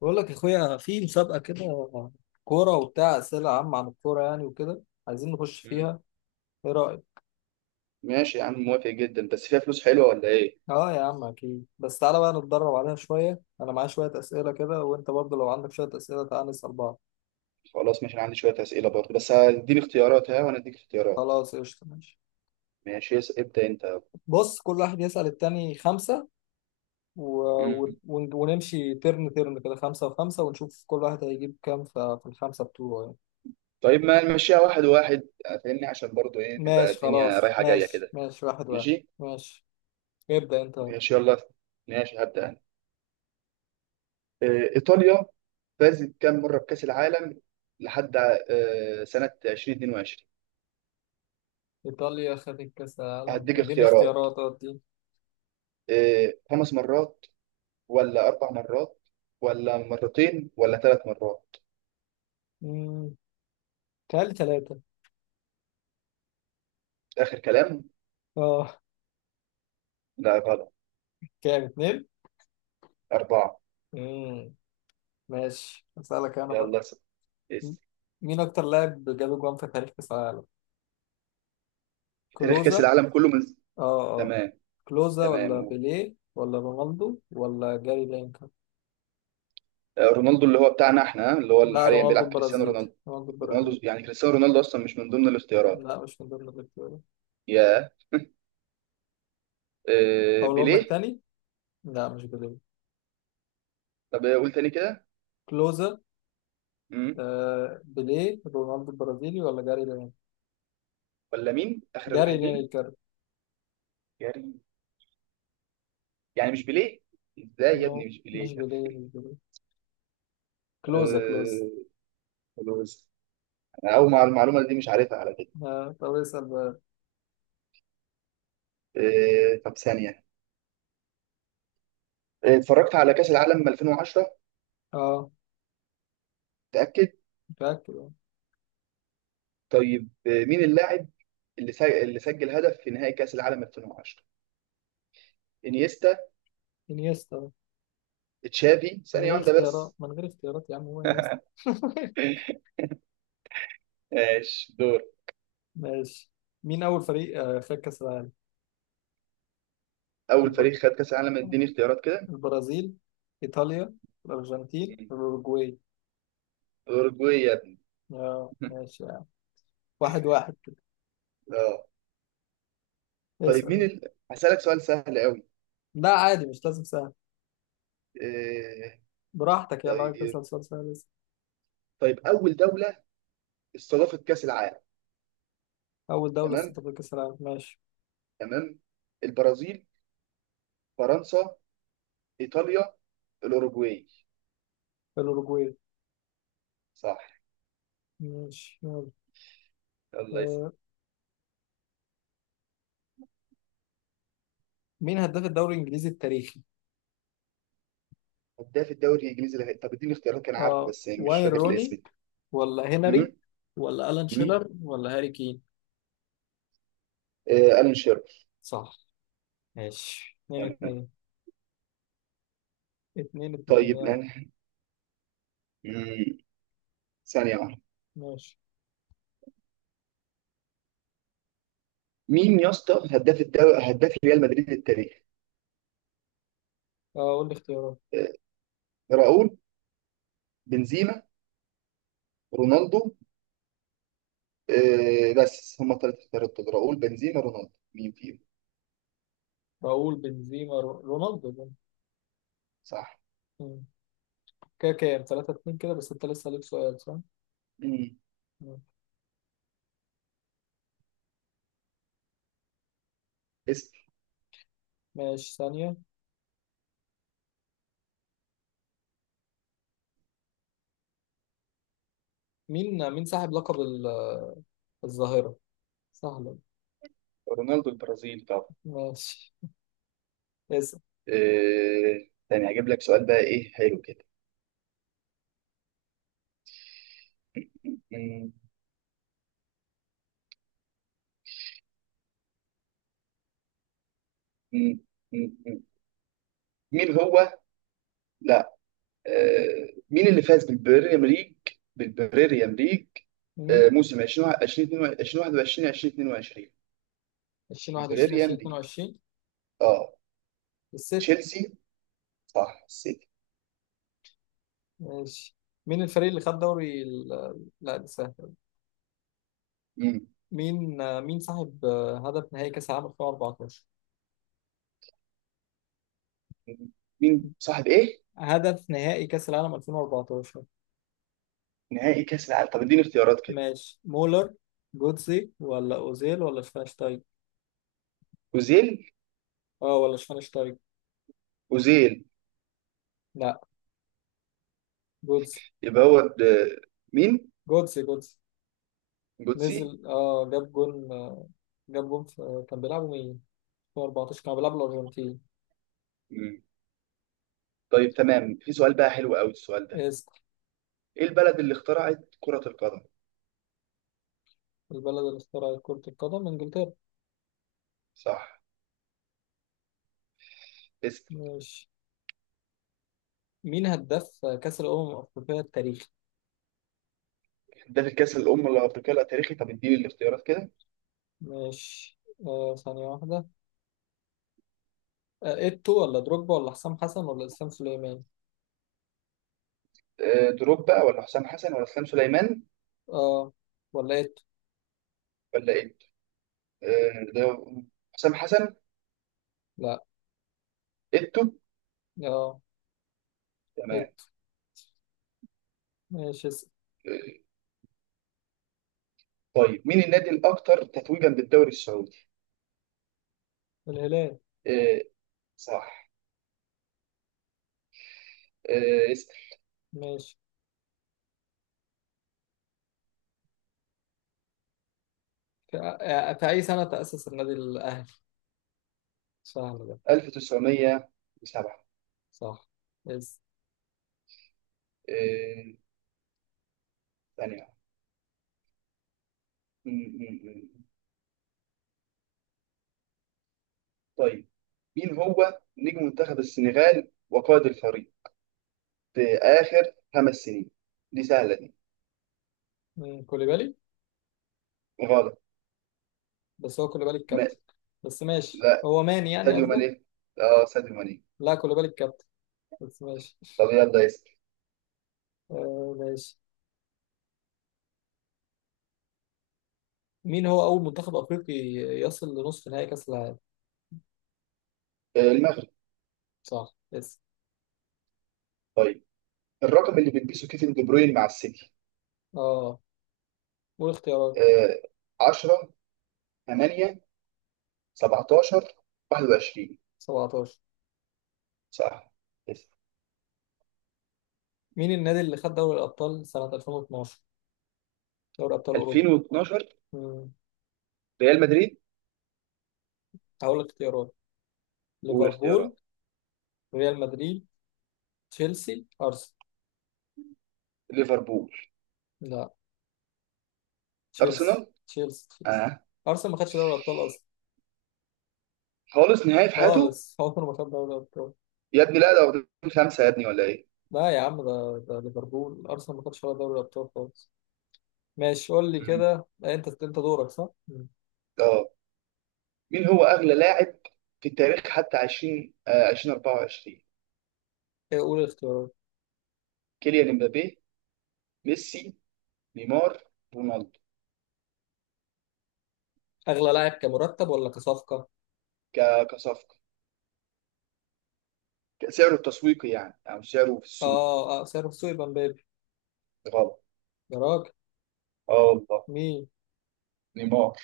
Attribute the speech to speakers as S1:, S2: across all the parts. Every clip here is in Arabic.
S1: بقول لك يا اخويا في مسابقه كده، كوره وبتاع اسئله عامه عن الكوره يعني، وكده عايزين نخش
S2: مم.
S1: فيها. ايه رايك؟
S2: ماشي يا عم، موافق جدا، بس فيها فلوس حلوه ولا ايه؟
S1: اه يا عم، اكيد. بس تعالى بقى نتدرب عليها شويه، انا معايا شويه اسئله كده، وانت برضه لو عندك شويه اسئله تعالى نسال بعض.
S2: خلاص، ماشي، انا عندي شويه اسئله برضه، بس هديني اختيارات، ها، وانا اديك اختيارات.
S1: خلاص قشطه، ماشي.
S2: ماشي. ابدا انت.
S1: بص، كل واحد يسال التاني خمسه و...
S2: مم.
S1: ونمشي ترن ترن كده، خمسه وخمسه، ونشوف كل واحد هيجيب كام في الخمسه بتوعه يعني.
S2: طيب، ما نمشيها واحد واحد، فاهمني؟ عشان برضه ايه، تبقى
S1: ماشي
S2: الدنيا
S1: خلاص،
S2: رايحه جايه
S1: ماشي
S2: كده.
S1: ماشي، واحد واحد.
S2: ماشي
S1: ماشي، ابدا انت.
S2: ماشي يلا. ماشي، هبدا انا. ايطاليا فازت كام مره بكاس العالم لحد سنه 2022؟
S1: إيطاليا خدت كأس العالم،
S2: هديك
S1: اديني
S2: اختيارات.
S1: اختيارات، ادي.
S2: خمس مرات، ولا اربع مرات، ولا مرتين، ولا ثلاث مرات؟
S1: امم تعالي ثلاثة.
S2: اخر كلام.
S1: اه.
S2: لا، غلط.
S1: كام؟ اتنين.
S2: أربعة.
S1: امم ماشي، أسألك أنا بقى.
S2: يلا س-
S1: م-
S2: اس
S1: مين أكتر لاعب جاب جوان في تاريخ كأس العالم؟
S2: في تاريخ
S1: كلوزا.
S2: كأس العالم كله، من...
S1: اه اه.
S2: تمام.
S1: كلوزا
S2: تمام،
S1: ولا
S2: قول.
S1: بيليه ولا رونالدو ولا جاري لينكر؟
S2: رونالدو، اللي هو بتاعنا احنا، اللي هو اللي
S1: لا،
S2: حاليا
S1: رونالدو
S2: بيلعب، كريستيانو
S1: البرازيلي،
S2: رونالدو.
S1: رونالدو البرازيلي.
S2: رونالدو يعني كريستيانو رونالدو أصلا مش من ضمن الاختيارات.
S1: لا، مش من ضمن الاختيارات.
S2: يا
S1: أقولهم لك
S2: بيليه.
S1: تاني؟ لا، مش بيليه،
S2: طب قول تاني كده.
S1: كلوزا.
S2: مم.
S1: آه، بيليه، رونالدو البرازيلي ولا جاري لينكر؟
S2: ولا مين آخر
S1: جاري
S2: واحد، مين؟
S1: لينكر.
S2: كريم. يعني مش بيليه؟ ازاي يا
S1: نو،
S2: ابني مش
S1: مش
S2: بيليه؟
S1: بيليه، مش بيليه، كلوزا كلوز.
S2: آه، خلاص. أنا أول مع المعلومة دي، مش عارفها على فكرة.
S1: آه، طب اسأل بقى.
S2: طب ثانية. اتفرجت على كأس العالم 2010.
S1: اه،
S2: متأكد.
S1: متأكد آه.
S2: طيب، مين اللاعب اللي سجل هدف في نهائي كأس العالم 2010؟ انيستا.
S1: انيستا،
S2: تشافي.
S1: من
S2: ثانية
S1: غير
S2: واحدة
S1: اختيارات،
S2: بس.
S1: من غير اختيارات يا عم، هو انيستا.
S2: ماشي، دور.
S1: ماشي، مين أول فريق خد كأس العالم؟
S2: اول
S1: الب...
S2: فريق خد كأس العالم؟ اديني اختيارات كده.
S1: البرازيل، إيطاليا، الأرجنتين، الأوروجواي.
S2: اوروجواي يا ابني.
S1: اه ماشي يعني. واحد واحد كده.
S2: اه. طيب، مين
S1: اسأل.
S2: ال... هسألك سؤال سهل قوي.
S1: لا عادي، مش لازم سهل.
S2: آه...
S1: براحتك يعني، لو عايز
S2: طيب.
S1: تسأل سؤال سهل اسأل.
S2: طيب، اول دولة استضافت كأس العالم.
S1: أول دولة
S2: تمام.
S1: استضافت كأس العالم، ماشي.
S2: تمام. البرازيل. فرنسا. ايطاليا. الاوروجواي.
S1: الأوروجواي.
S2: صح.
S1: ماشي، يلا.
S2: الله يسلمك.
S1: آه، مين هداف الدوري الإنجليزي التاريخي؟
S2: هداف الدوري الانجليزي طب اديني اختيارات، كان عارفه
S1: اه،
S2: بس مش
S1: واين
S2: فاكر
S1: روني
S2: الاسم.
S1: ولا
S2: مم.
S1: هنري ولا ألان
S2: مم.
S1: شيلر ولا هاري كين.
S2: آه، ألان شيرر.
S1: صح. ماشي، اتنين
S2: تمام.
S1: اتنين. اتنين اتنين
S2: طيب
S1: يعني.
S2: مم. ثانية واحدة.
S1: ماشي،
S2: مين يا اسطى هداف الدوري، هداف ريال مدريد التاريخ؟
S1: اه، قول لي اختيارات.
S2: آه، راؤول. بنزيما. رونالدو. بس هم الثلاثة اختيارات دول، راؤول، بنزيما، رونالدو، مين فيهم؟
S1: راؤول، بنزيما، رونالدو ده.
S2: صح.
S1: مم. كده كام؟ تلاتة اتنين كده. بس انت لسه ليك سؤال صح؟
S2: مم.
S1: مم.
S2: اسم.
S1: ماشي ثانية. مين صاحب لقب الظاهرة؟ سهلة.
S2: رونالدو البرازيلي طبعا.
S1: ماشي، اسأل.
S2: تاني هجيب لك سؤال بقى، ايه؟ حلو كده. مم. مم. مم. مم. مين هو، مين اللي فاز بالبريمير ليج، بالبريمير ليج
S1: مم.
S2: موسم 20 2021 2022؟ البريمير
S1: 2021
S2: ليج.
S1: 2022.
S2: اه.
S1: السيتي.
S2: تشيلسي. صح، السيتي.
S1: ماشي، مين الفريق اللي خد دوري لا، ده سهل.
S2: مم.
S1: مين صاحب هدف نهائي كأس العالم 2014؟
S2: مين صاحب ايه؟
S1: هدف نهائي كأس العالم 2014.
S2: نهائي كاس العالم، طب اديني اختيارات كده.
S1: ماشي، مولر، جوتزي ولا أوزيل ولا شفاينشتايج؟
S2: اوزيل.
S1: اه، ولا شفاينشتايج.
S2: اوزيل.
S1: لا، جوتزي
S2: يبقى هو د- مين؟
S1: جوتزي جوتزي.
S2: جوتسي.
S1: نزل جاب جون، في كان بيلعبوا مين؟ 2014 كانوا بيلعبوا الأرجنتين.
S2: مم. طيب تمام، في سؤال بقى حلو قوي السؤال ده.
S1: اسم.
S2: ايه البلد اللي اخترعت كرة القدم؟
S1: البلد اللي اخترعت كرة القدم إنجلترا.
S2: صح. اسم.
S1: ماشي، مين هداف كأس الأمم الأفريقية التاريخي؟
S2: ده في الكاس الأمم الأفريقية التاريخي، طب اديني الاختيارات كده.
S1: ماشي، ثانية واحدة. ايتو ولا دروجبا ولا حسام حسن ولا اسلام سليمان؟
S2: دروب بقى، ولا حسام حسن، ولا اسلام سليمان،
S1: اه، ولا ايتو؟
S2: ولا ايه؟ ده حسام حسن.
S1: لا،
S2: ايتو.
S1: اه،
S2: تمام.
S1: ايتو. ماشي، اسم.
S2: آه، طيب، مين النادي الاكثر تتويجا بالدوري السعودي؟
S1: الهلال.
S2: آه، صح. اسال.
S1: ماشي، في اي سنة تأسس النادي الاهلي؟ سهل ده.
S2: 1907.
S1: صح، يس.
S2: آه، ثانية. م- م- م. طيب، مين هو نجم منتخب السنغال وقائد الفريق في آخر 5 سنين؟ دي سهلة دي.
S1: كوليبالي.
S2: غلط.
S1: بس هو كوليبالي
S2: ما...
S1: الكابتن. بس ماشي،
S2: لا.
S1: هو ماني يعني
S2: ساديو
S1: قصدك.
S2: ماني. اه، ساديو ماني.
S1: لا، كوليبالي الكابتن. بس ماشي.
S2: طب يلا اسال.
S1: ماشي، مين هو اول منتخب افريقي يصل لنصف نهائي كاس العالم؟
S2: المغرب.
S1: صح، يس.
S2: طيب، الرقم اللي بيلبسه كيفن دي بروين مع السيتي.
S1: اه، والاختيارات.
S2: آه 10، 8، 17، 21.
S1: 17.
S2: صح. يس.
S1: مين النادي اللي خد دوري الأبطال سنة 2012؟ دوري أبطال أوروبا.
S2: 2012.
S1: مم.
S2: ريال مدريد.
S1: هقول لك اختيارات. ليفربول،
S2: والاختيارات؟
S1: ريال مدريد، تشيلسي، أرسنال.
S2: ليفربول.
S1: لا،
S2: ارسنال.
S1: تشيلسي تشيلسي تشيلسي.
S2: اه،
S1: أرسنال ما خدش دوري الأبطال أصلا
S2: خالص، نهائي في حياته.
S1: خالص. عمره ما خد دوري الأبطال.
S2: يا ابني لا، ده واخدين خمسه يا ابني ولا ايه؟
S1: لا يا عم، ده ليفربول. أرسنال ما خدش ولا دوري الأبطال خالص. ماشي، قول لي
S2: مم.
S1: كده. أنت دورك صح؟ مم.
S2: اه. مين هو اغلى لاعب في التاريخ حتى 20 آه 2024؟
S1: إيه، قول الاختيارات.
S2: كيليان امبابي. ميسي. نيمار. رونالدو.
S1: أغلى لاعب كمرتب ولا كصفقة؟
S2: كصفقه. سعره التسويقي يعني، او سعره في السوق.
S1: آه آه، سعره في السوق يبقى مبابي.
S2: غلط.
S1: يا راجل.
S2: اه والله.
S1: مين؟
S2: نيمار.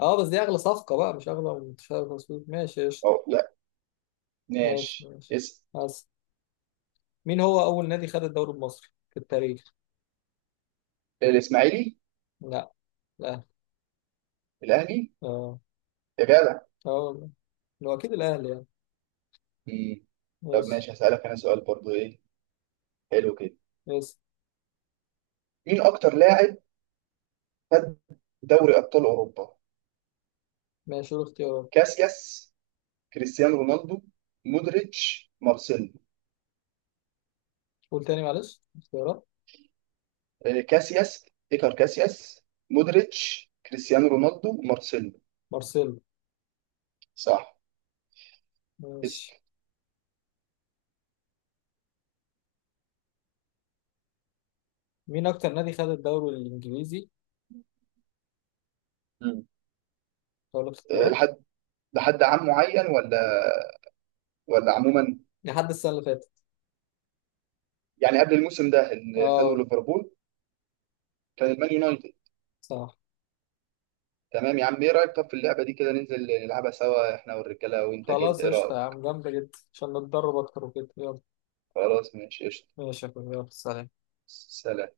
S1: اه، بس دي اغلى صفقة بقى، مش اغلى من تشابي الونسو. ماشي قشطة.
S2: أو لا.
S1: ماشي
S2: ماشي.
S1: ماشي، بس. مين هو اول نادي خد الدوري المصري في التاريخ؟
S2: الإسماعيلي.
S1: لا، الاهلي.
S2: الأهلي.
S1: اه
S2: يا جدع.
S1: اه والله. هو اكيد الاهلي يعني.
S2: مم. طب
S1: ماشي
S2: ماشي، هسألك أنا سؤال برضو، إيه؟ حلو كده.
S1: بس.
S2: مين أكتر لاعب خد دوري أبطال أوروبا؟
S1: ماشي، قول اختيارات.
S2: كاسياس. كريستيانو رونالدو. مودريتش. مارسيلو.
S1: قول تاني معلش اختيارات.
S2: كاسياس. إيكار كاسياس. مودريتش، كريستيانو رونالدو، مارسيلو.
S1: مارسيلو.
S2: صح.
S1: ماشي،
S2: اسأل.
S1: مين اكتر نادي خد الدوري الانجليزي؟
S2: مم.
S1: اقول لك
S2: آه،
S1: اختيارات؟
S2: لحد لحد عام معين، ولا عموما؟
S1: لحد السنة اللي فاتت.
S2: يعني قبل الموسم ده اللي خده
S1: اه،
S2: ليفربول. كان المان يونايتد.
S1: صح.
S2: تمام يا عم، ايه رايك؟ طب في اللعبه دي كده، ننزل نلعبها سوا، احنا والرجاله وانت كده،
S1: خلاص
S2: ايه
S1: قشطة يا
S2: رايك؟
S1: عم، جامدة جدا عشان نتدرب اكتر وكده، يلا.
S2: خلاص، ماشي قشطه.
S1: ماشي يا أخوي، يلا، سلام.
S2: سلام